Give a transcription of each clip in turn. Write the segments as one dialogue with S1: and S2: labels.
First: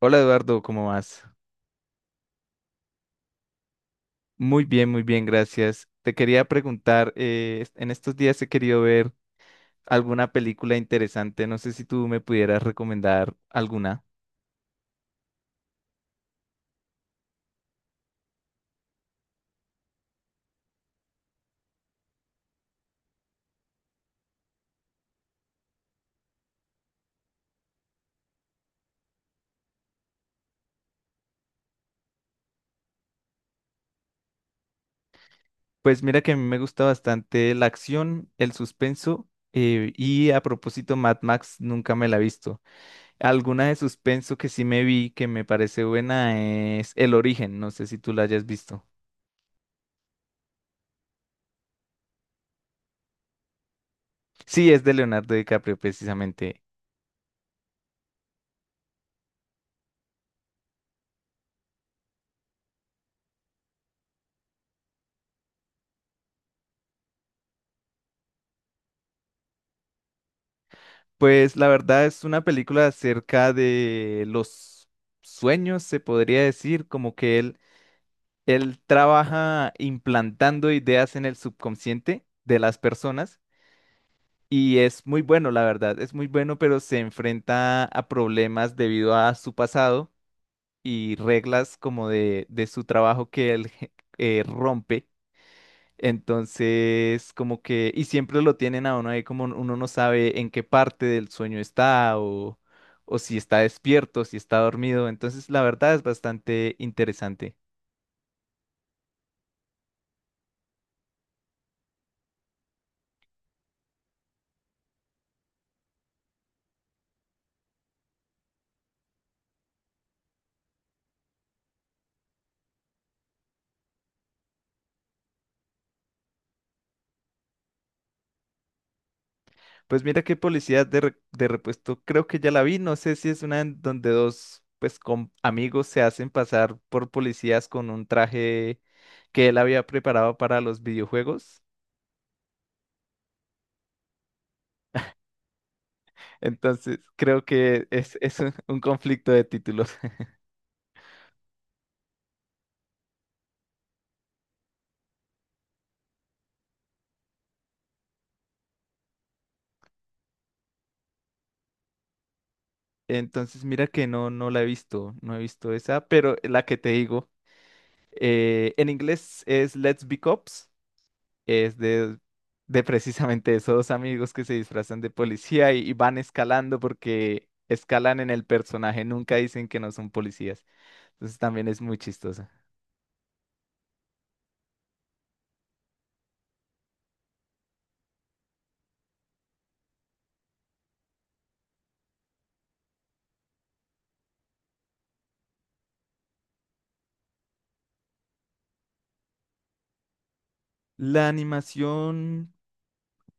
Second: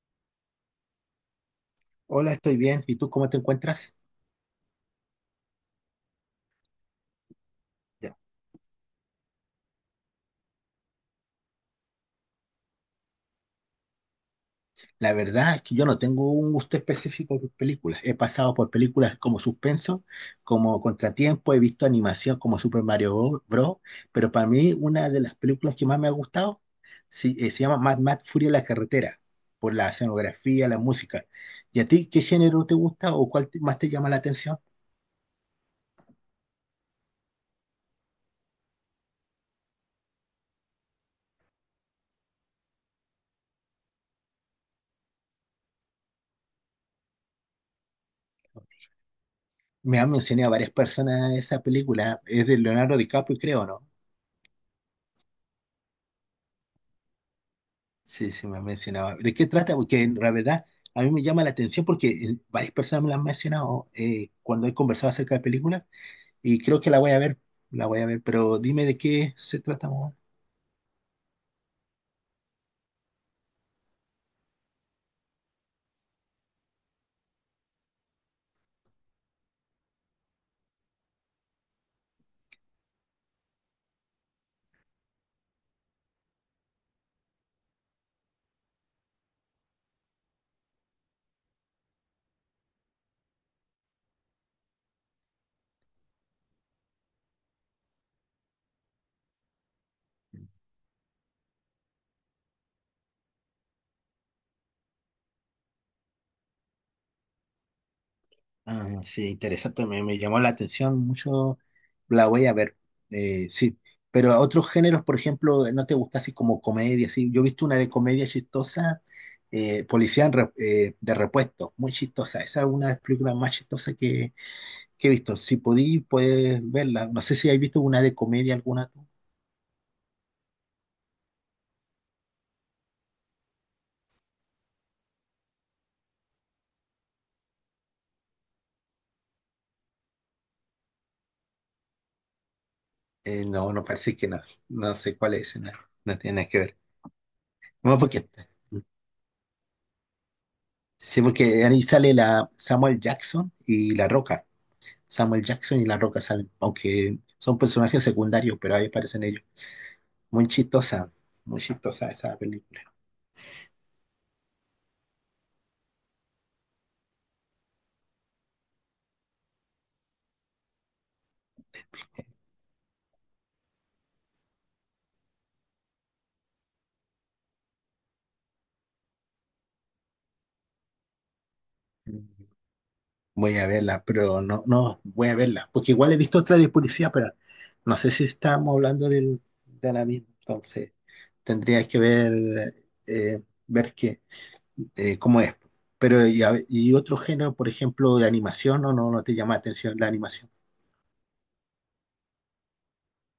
S1: Hola, Eduardo, ¿cómo vas?
S2: Hola, estoy bien. ¿Y tú cómo te encuentras?
S1: Muy bien, gracias. Te quería preguntar, en estos
S2: Ya.
S1: días he querido ver alguna película interesante. No sé si tú me pudieras recomendar alguna.
S2: La verdad es que yo no tengo un gusto específico por películas. He pasado por películas como suspenso, como Contratiempo, he visto animación como Super Mario Bros. Pero para mí, una de las películas que más me ha gustado sí, se llama Mad Mad Furia en la carretera, por la escenografía, la música. ¿Y a ti qué género te gusta o más te llama la atención?
S1: Pues mira que a mí me gusta bastante la acción, el suspenso, y a propósito Mad Max nunca me la he visto. Alguna de suspenso que sí me vi que me parece buena es El Origen, no sé si tú la hayas visto.
S2: Me han mencionado varias personas esa película. Es de Leonardo DiCaprio, creo, ¿no?
S1: Sí, es de Leonardo DiCaprio precisamente.
S2: Sí, sí, me han mencionado. ¿De qué trata? Porque en realidad a mí me llama la atención porque varias personas me la han mencionado cuando he conversado acerca de películas y creo que la voy a ver, la voy a ver, pero dime de qué se trata.
S1: Pues la verdad es una película acerca de los sueños, se podría decir, como que él trabaja implantando ideas en el subconsciente de las personas y es muy bueno, la verdad, es muy bueno, pero se enfrenta a problemas debido a su pasado y reglas como de su trabajo que él rompe. Entonces, como que, y siempre lo tienen a uno ahí como uno no sabe en qué parte del sueño está o si está despierto, si está dormido. Entonces, la verdad es bastante interesante.
S2: Ah, sí, interesante, me llamó la atención mucho, la voy a ver, sí, pero a otros géneros, por ejemplo, ¿no te gusta así como comedia? Sí, yo he visto una de comedia chistosa, de repuesto, muy chistosa, esa es una de las películas más que he visto, puedes verla, no sé si has visto una de comedia alguna tú.
S1: Pues mira qué policía de repuesto, creo que ya la vi. No sé si es una en donde dos, pues, con amigos se hacen pasar por policías con un traje que él había preparado para los videojuegos.
S2: No, no parece que no, no sé cuál es, no, no tiene nada que ver.
S1: Entonces, creo que
S2: No,
S1: es,
S2: porque,
S1: es un conflicto de títulos.
S2: sí, porque ahí sale la Samuel Jackson y La Roca. Samuel Jackson y La Roca salen, aunque son personajes secundarios, pero ahí aparecen ellos. Muy chistosa, muy chistosa esa película.
S1: Entonces, mira que no, no la he visto, no he visto esa, pero la que te digo, en inglés es Let's Be Cops, es de precisamente esos dos amigos que se disfrazan de policía y van escalando porque escalan en el personaje, nunca dicen que no son policías. Entonces también es muy chistosa.
S2: Voy a verla, pero no, no, voy a verla, porque igual he visto otra de policía, pero no sé si estamos hablando de la misma, entonces tendría que ver, ver qué cómo es. Pero, y, y otro género, por ejemplo, de animación, no, no, no te llama la atención la animación.
S1: La animación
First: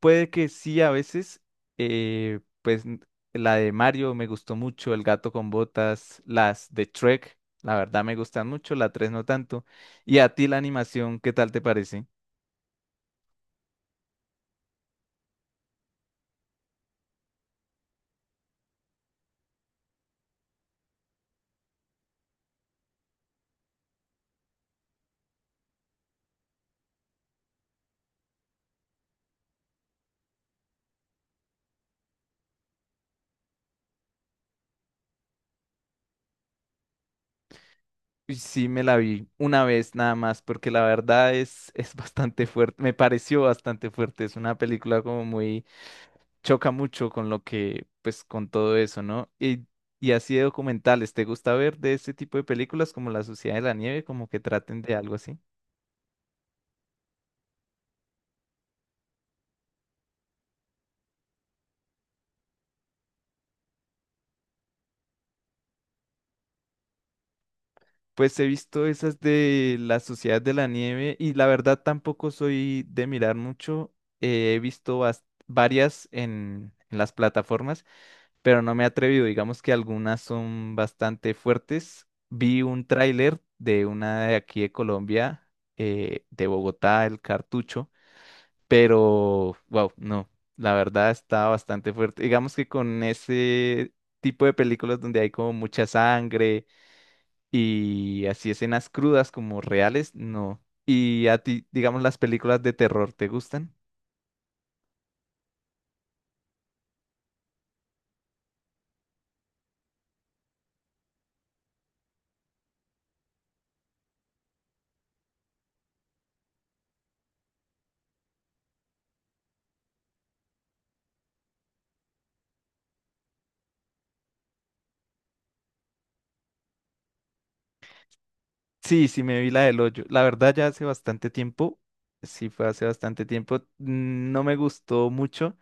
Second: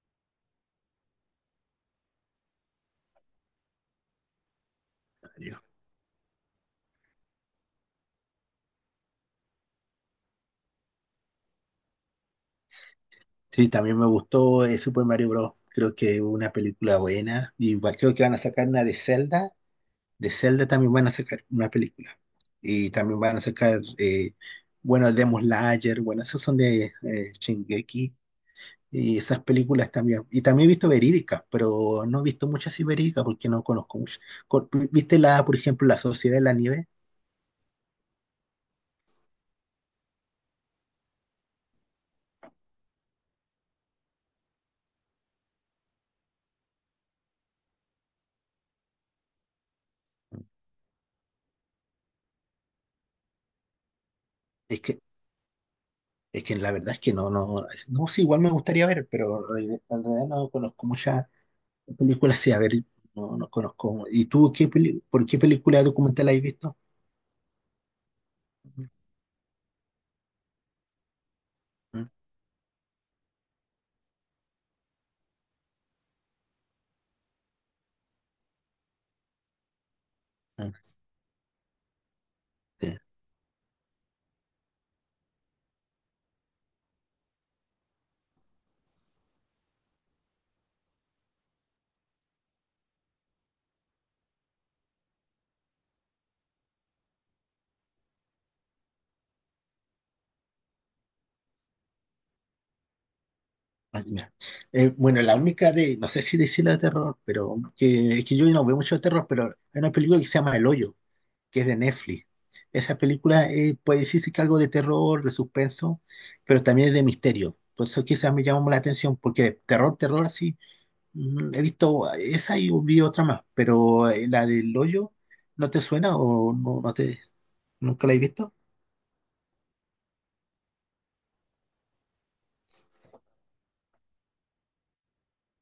S1: puede que sí, a veces, pues la de Mario me gustó mucho, El gato con botas, las de Trek, la verdad me gustan mucho, la 3 no tanto. Y a ti la animación, ¿qué tal te parece?
S2: Sí, también me gustó Super Mario Bros. Creo que es una película buena. Creo que van a sacar una de Zelda. De Zelda también van a sacar una película. Y también van a sacar, bueno, Demon Slayer. Bueno, esos son de Shingeki. Y esas películas también. Y también he visto verídicas, pero no he visto muchas verídicas porque no conozco muchas. ¿Viste la, por ejemplo, La Sociedad de la Nieve?
S1: Sí, me la vi una vez nada más, porque la verdad es, es bastante fuerte, me pareció bastante fuerte. Es una película como muy, choca mucho con lo que, pues con todo eso, ¿no? Y así de documentales, ¿te gusta ver de ese tipo de películas como La Sociedad de la Nieve, como que traten
S2: Es
S1: de
S2: que,
S1: algo así?
S2: es que la verdad es que no, no, sí, igual me gustaría ver, pero en realidad no conozco muchas. ¿Qué película sí? A ver, no, no conozco. ¿Y tú qué por qué película documental has visto?
S1: Pues he visto
S2: Mm,
S1: esas de la Sociedad de la Nieve y la verdad tampoco soy de mirar mucho. He visto varias en las plataformas, pero no me he atrevido. Digamos que algunas
S2: mm,
S1: son bastante fuertes. Vi un
S2: sí.
S1: tráiler de una de aquí de Colombia, de Bogotá, El Cartucho, pero wow, no, la verdad está bastante fuerte. Digamos que con ese tipo de películas donde hay como mucha sangre y así escenas crudas como reales, no. ¿Y a ti, digamos, las películas de terror, te gustan?
S2: Ah, ya. Bueno, la única de, no sé si decirla de terror, pero que, es que yo no veo mucho de terror, pero hay una película que se llama El Hoyo, que es de Netflix. Esa película puede decirse que algo de terror, de suspenso, pero también es de misterio. Por eso quizás me llamó la atención, porque de terror, terror, sí. He visto esa y vi otra más, pero la del hoyo, ¿no te suena o no, no te...? ¿Nunca la he visto?
S1: Sí, sí, me vi la del hoyo. La verdad, ya hace bastante tiempo, sí fue hace bastante tiempo, no me gustó mucho,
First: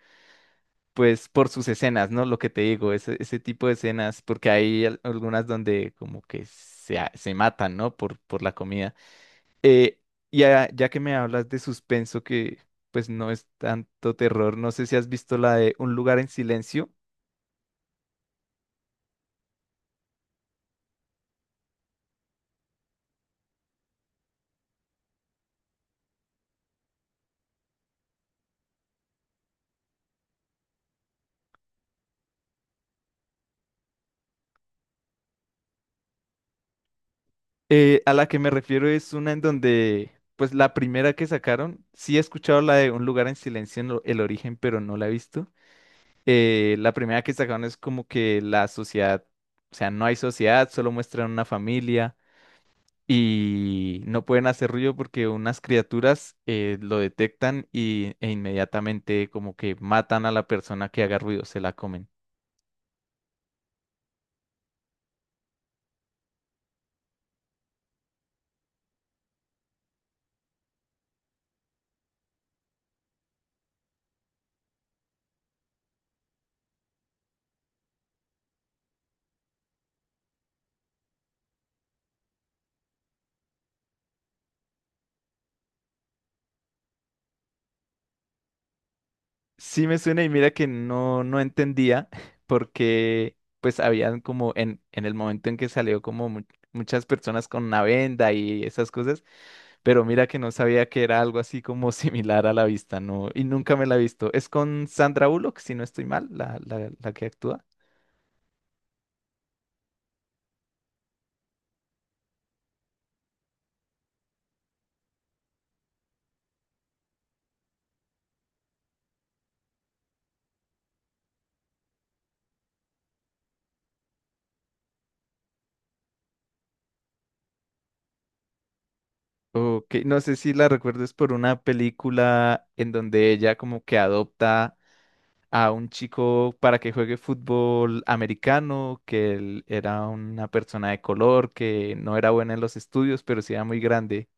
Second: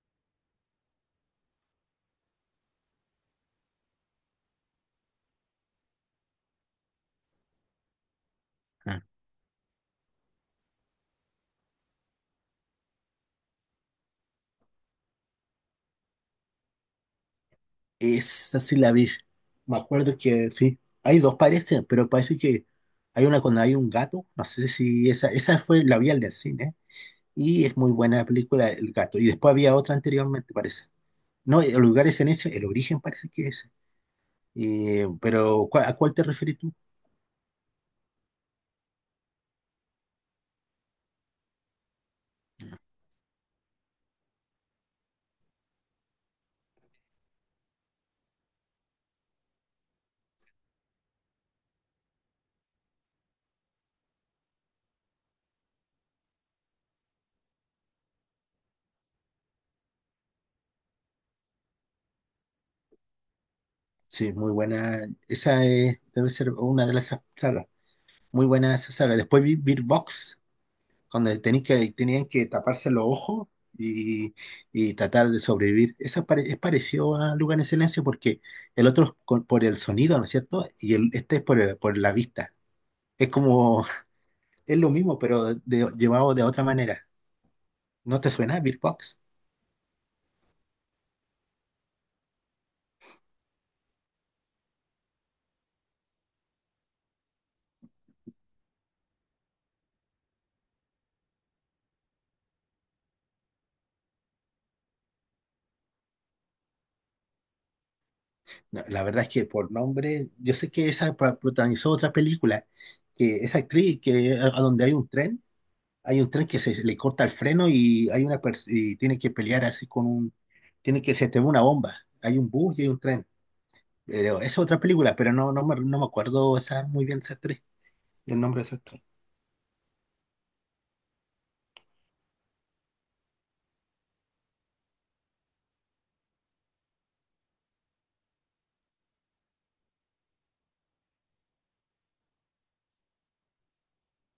S1: pues por sus escenas, ¿no? Lo que te digo, ese tipo de escenas, porque hay algunas donde como que se, se matan, ¿no? Por la comida.
S2: Ah.
S1: Eh, ya que me hablas de suspenso, que pues no es tanto terror, no sé si has visto la de Un lugar en silencio.
S2: Esa sí la vi. Me acuerdo que sí. Hay dos parece, pero parece que hay una cuando hay un gato. No sé si esa, esa fue, la vi al el cine. Y es muy buena la película, El gato. Y después había otra anteriormente, parece. No, el lugar es en ese, el origen parece que es. Pero ¿a cuál te refieres tú?
S1: A la que me refiero es una en donde, pues la primera que sacaron, sí he escuchado la de Un lugar en silencio en el origen, pero no la he visto. La primera que sacaron es como que la sociedad, o sea, no hay sociedad, solo muestran una familia y no pueden hacer ruido porque unas criaturas lo detectan y, e inmediatamente como que matan a la persona que haga ruido, se la comen.
S2: Sí, muy buena. Esa es- debe ser una de las sagas. Muy buena esa saga. Después vi Bird Box cuando tenían que taparse los ojos y, y tratar de sobrevivir. Eso es, es parecido a Lugar en Silencio porque el otro por el sonido, ¿no es cierto? Y el, este es por, por la vista. Es como, es lo mismo, pero llevado de otra manera. ¿No te suena Birbox?
S1: Sí, me suena, y mira que no, no entendía porque pues habían como en el momento en que salió como muchas personas con una venda y esas cosas, pero mira que no sabía que era algo así como similar a la vista, ¿no? Y nunca me la he visto. Es con Sandra Bullock, si no estoy mal, la que actúa.
S2: No, la verdad es que por nombre, yo sé que esa protagonizó otra película, que esa actriz que a donde hay un tren que se le corta el freno y hay y tiene que pelear así con un tienen que gestionar una bomba. Hay un bus y hay un tren. Pero esa es otra película, pero no, no me acuerdo esa, muy bien esas tres, el nombre de esas tres.
S1: Ok, no sé si la recuerdo. Es por una película en donde ella como que adopta a un chico para que juegue fútbol americano, que él era una persona de color, que no era buena en los estudios, pero sí era muy grande.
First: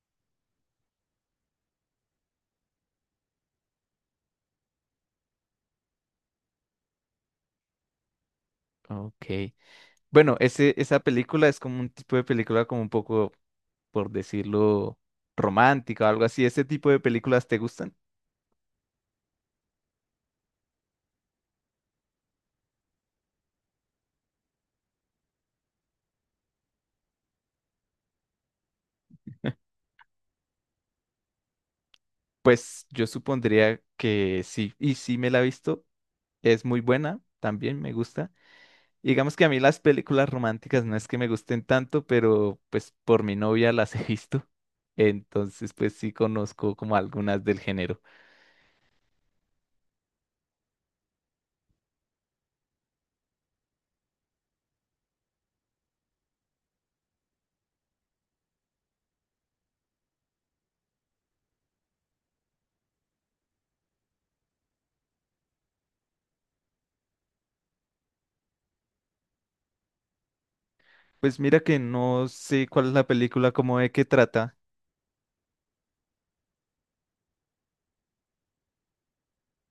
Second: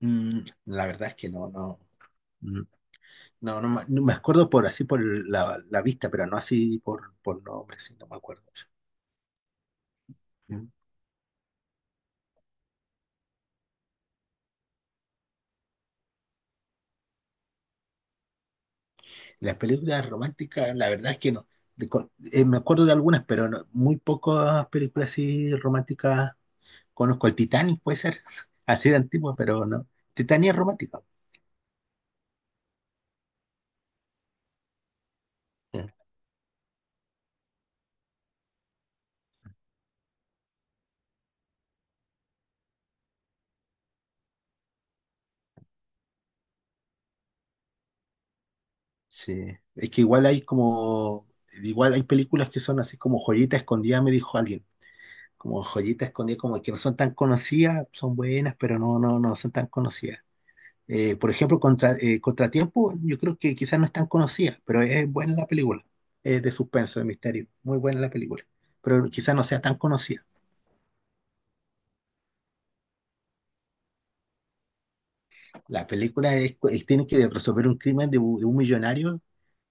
S2: Mm, la verdad es que no, no, mm, no, no, no me acuerdo por así por la vista, pero no así por nombre, sí, no me acuerdo.
S1: Ok. Bueno,
S2: Mm.
S1: ese, esa película es como un tipo de película como un poco, por decirlo, romántica o algo así. ¿Ese tipo de películas te gustan?
S2: Las películas románticas, la verdad es que no. Me acuerdo de algunas, pero muy pocas películas así románticas conozco. El Titanic puede ser así de antiguo, pero no. Titanic es romántica.
S1: Pues yo supondría que sí, y sí me la he visto, es muy buena, también me gusta. Y digamos que a mí las películas románticas no es que me gusten tanto, pero pues por mi novia las he visto. Entonces, pues sí conozco como algunas del género.
S2: Sí, es que igual hay como, igual hay películas que son así como joyita escondida, me dijo alguien, como joyita escondida, como que no son tan conocidas, son buenas, pero no, no, no son tan conocidas. Por ejemplo, Contratiempo, yo creo que quizás no es tan conocida, pero es buena la película, es de suspenso, de misterio, muy buena la película, pero quizás no sea tan conocida.
S1: Pues mira que no sé cuál es la película, como de qué trata.
S2: La película tiene que resolver un crimen de un millonario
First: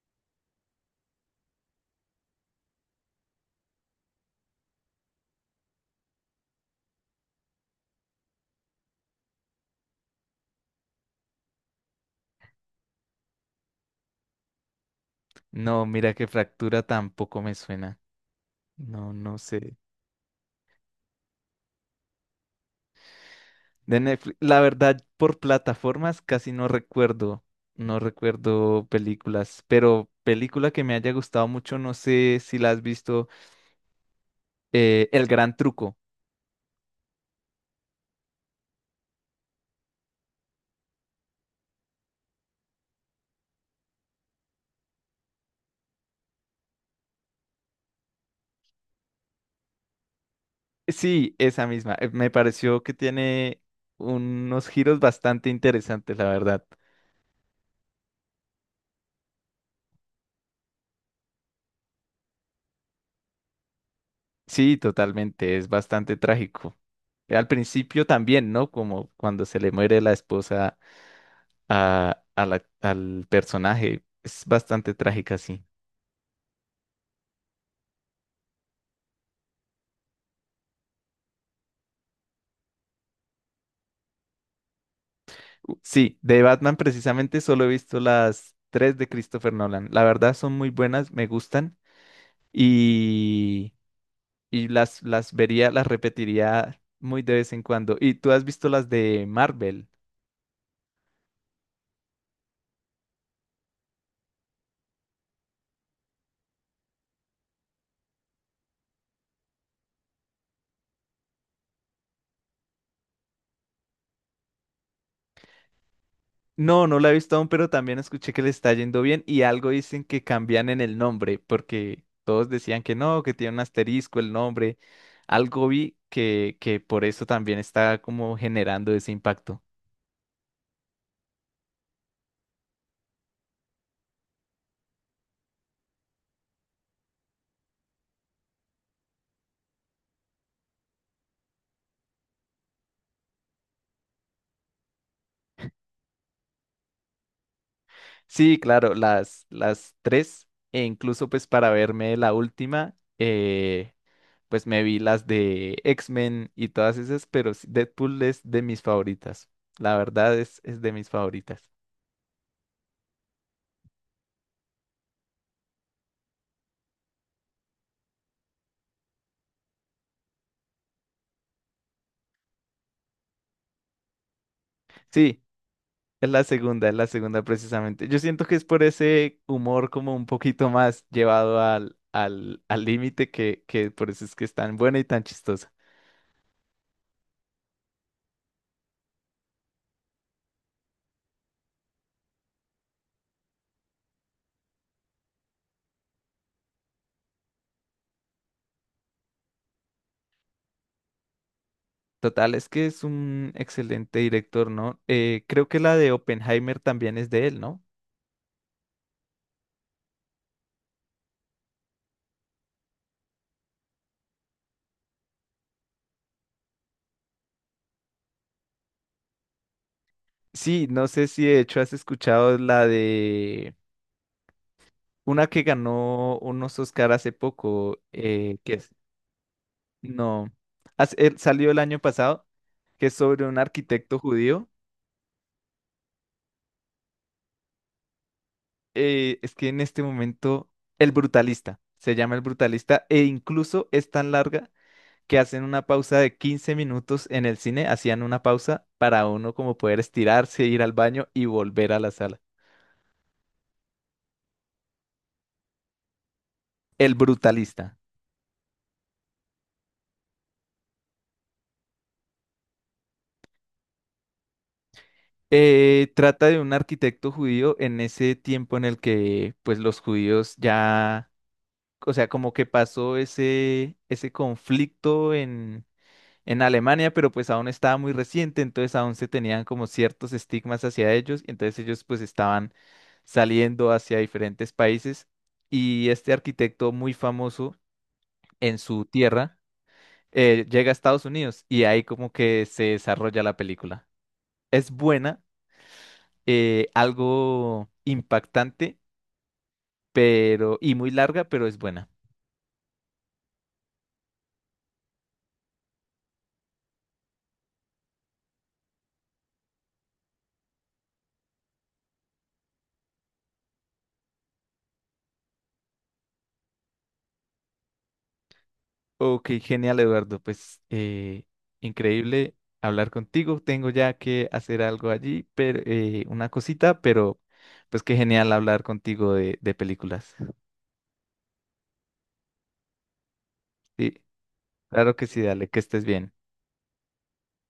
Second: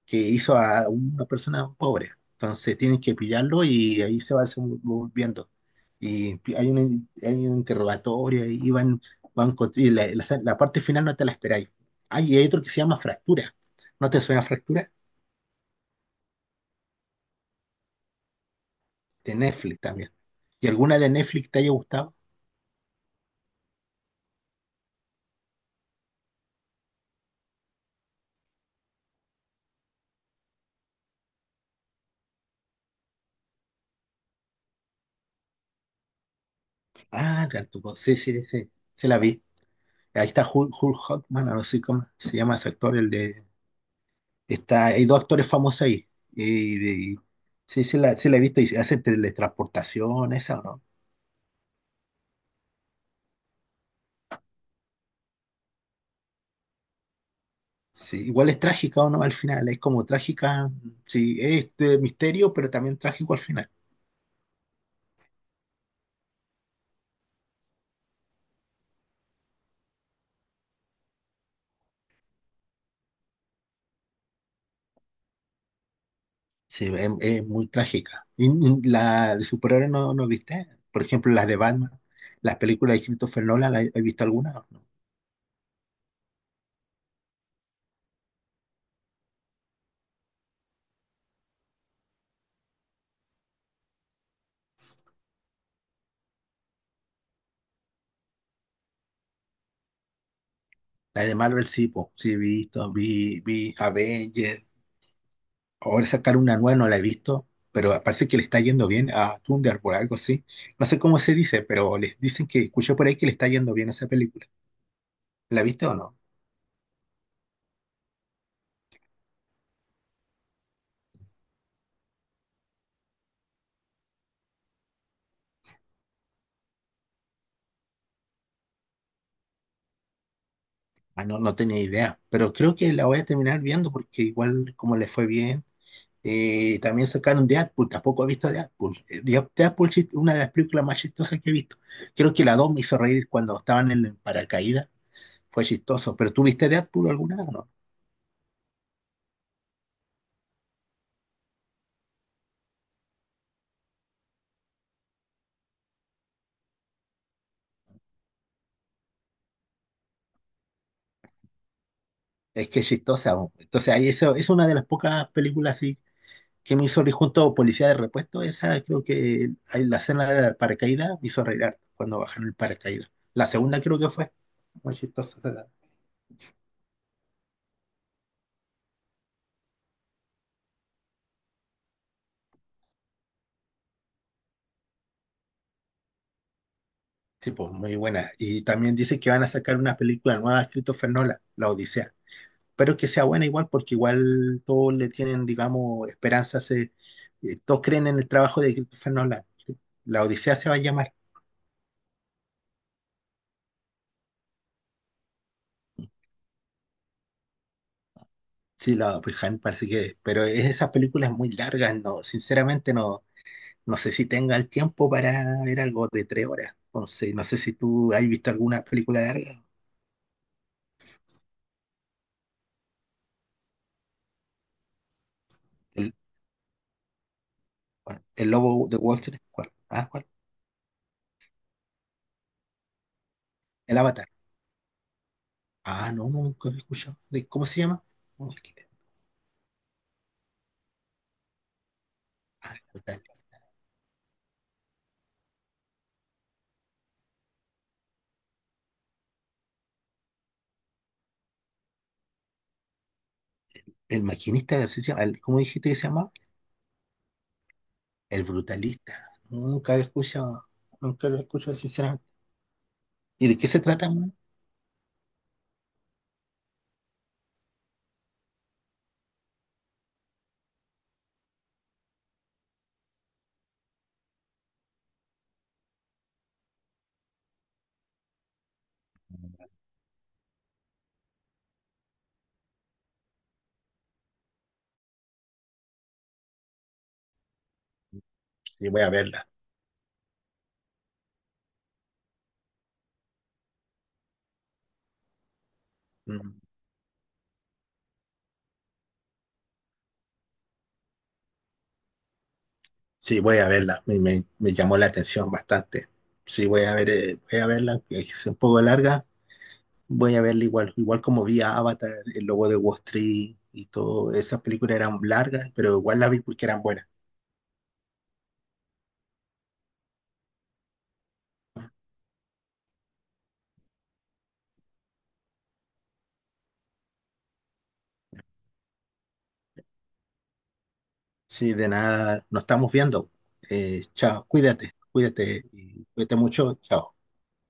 S2: que hizo a una persona pobre, entonces tienen que pillarlo y ahí se va volviendo. Y hay un interrogatorio van y la parte final no te la esperáis. Ah, y hay otro que se llama Fractura. ¿No te suena Fractura?
S1: No, mira que Fractura tampoco me suena. No,
S2: De
S1: no sé.
S2: Netflix también. ¿Y alguna de Netflix te haya gustado?
S1: De Netflix, la verdad, por plataformas casi no recuerdo. No recuerdo películas, pero película que me haya gustado mucho, no sé si la has visto, El Gran Truco.
S2: Ah, Rantuco, sí, sí, sí, se la vi. Ahí está Hugh, Hugh Jackman, no sé cómo se llama ese actor, el de... Está, hay dos actores famosos ahí. Y, y- sí, sí la he visto y hace teletransportación, esa, ¿o no?
S1: Sí, esa misma. Me pareció que tiene unos giros bastante interesantes, la verdad.
S2: Sí, igual es trágica o no al final, es como trágica, sí, es de misterio, pero también trágico al final.
S1: Sí, totalmente, es bastante trágico. Al principio también, ¿no? Como cuando se le muere la esposa al personaje. Es bastante trágica, sí.
S2: Sí, es muy trágica. Y la de superhéroes no, no viste, por ejemplo, las de Batman, las películas de Christopher Nolan, ¿la he visto algunas? ¿O no?
S1: Sí, de Batman precisamente solo he visto las tres de Christopher Nolan. La verdad son muy buenas, me gustan y, y las vería, las repetiría muy de vez en cuando. ¿Y tú has visto las de Marvel?
S2: La de Marvel sí, po, sí he visto, vi Avengers, ahora sacar una nueva no la he visto, pero parece que le está yendo bien a Thunderbolt, algo así. No sé cómo se dice, pero les dicen que escuché por ahí que le está yendo bien a esa película. ¿La viste o no?
S1: No, no la he visto aún, pero también escuché que le está yendo bien y algo dicen que cambian en el nombre, porque todos decían que no, que tiene un asterisco el nombre. Algo vi que por eso también está como generando ese impacto.
S2: Ah, no, no tenía idea, pero creo que la voy a terminar viendo porque igual como le fue bien, también sacaron Deadpool, tampoco he visto Deadpool. Deadpool es una de las películas más chistosas que he visto. Creo que la 2 me hizo reír cuando estaban en el paracaídas, fue chistoso, pero ¿tú viste Deadpool alguna vez o no?
S1: Sí, claro, las tres, e incluso pues para verme la última, pues me vi las de X-Men y todas esas, pero sí, Deadpool es de mis favoritas. La verdad es de mis favoritas.
S2: Es que es chistosa, bo. Entonces ahí eso es una de las pocas películas así que me hizo reír junto a Policía de Repuesto, esa creo que ahí la escena del paracaídas me hizo reír harto cuando bajaron el paracaídas. La segunda creo que fue, muy
S1: Sí.
S2: chistosa.
S1: Es la segunda precisamente. Yo siento que es por ese humor como un poquito más llevado al límite, que por eso es que es tan buena y tan chistosa.
S2: Sí, pues, muy buena. Y también dice que van a sacar una película nueva de Christopher Nolan, La Odisea. Pero que sea buena igual, porque igual todos le tienen, digamos, esperanza. Se, todos creen en el trabajo de Christopher Nolan. La Odisea se va a llamar.
S1: Total, es que es un excelente director, ¿no? Creo que la de Oppenheimer también es de él, ¿no?
S2: Sí, la pues, Han parece que. Pero es, esas películas muy largas, no, sinceramente no, no sé si tenga el tiempo para ver algo de 3 horas. Entonces, no sé si tú has visto alguna película larga.
S1: Sí, no sé si de hecho has escuchado la de una que
S2: El,
S1: ganó unos Oscar hace poco,
S2: bueno, el
S1: que
S2: Lobo
S1: es,
S2: de Wall Street, ¿cuál? Ah, ¿cuál?
S1: no, salió el año pasado, que es sobre un
S2: El
S1: arquitecto
S2: Avatar.
S1: judío.
S2: Ah, no, no, nunca lo he escuchado. ¿De cómo se llama? Un maquinista.
S1: Es que en este momento El Brutalista, se llama El
S2: Ah,
S1: Brutalista, e
S2: brutal.
S1: incluso es tan larga que hacen una pausa de 15 minutos en el cine, hacían una pausa para uno como poder estirarse, ir al baño y volver a la sala.
S2: El maquinista, así se llama. El- ¿cómo dijiste que se llama?
S1: El Brutalista.
S2: El brutalista. No, nunca lo he escuchado. Nunca lo he escuchado, sinceramente. ¿Y de qué se trata, man?
S1: Trata de un arquitecto judío en ese tiempo en el que pues los judíos ya, o sea, como que pasó ese conflicto en Alemania, pero pues aún estaba muy reciente, entonces aún se tenían como ciertos estigmas hacia ellos, y entonces ellos pues estaban saliendo hacia diferentes países y este arquitecto muy famoso en
S2: Sí, voy
S1: su
S2: a verla.
S1: tierra llega a Estados Unidos y ahí como que se desarrolla la película. Es buena,
S2: Mm.
S1: algo impactante, pero y muy larga, pero es buena.
S2: Sí, voy a verla. Me llamó la atención bastante. Sí, voy a ver, voy a verla, que es un poco larga. Voy a verla igual. Igual como vi a Avatar, El Lobo de Wall Street y todo. Esas películas eran largas, pero igual las vi porque eran buenas.
S1: Ok, genial, Eduardo. Pues increíble hablar contigo. Tengo ya que hacer algo allí, pero una cosita, pero pues qué genial hablar contigo de películas.
S2: Sí, de nada, nos estamos viendo.
S1: Sí,
S2: Chao, cuídate,
S1: claro que sí,
S2: cuídate
S1: dale, que estés
S2: y
S1: bien.
S2: cuídate mucho. Chao.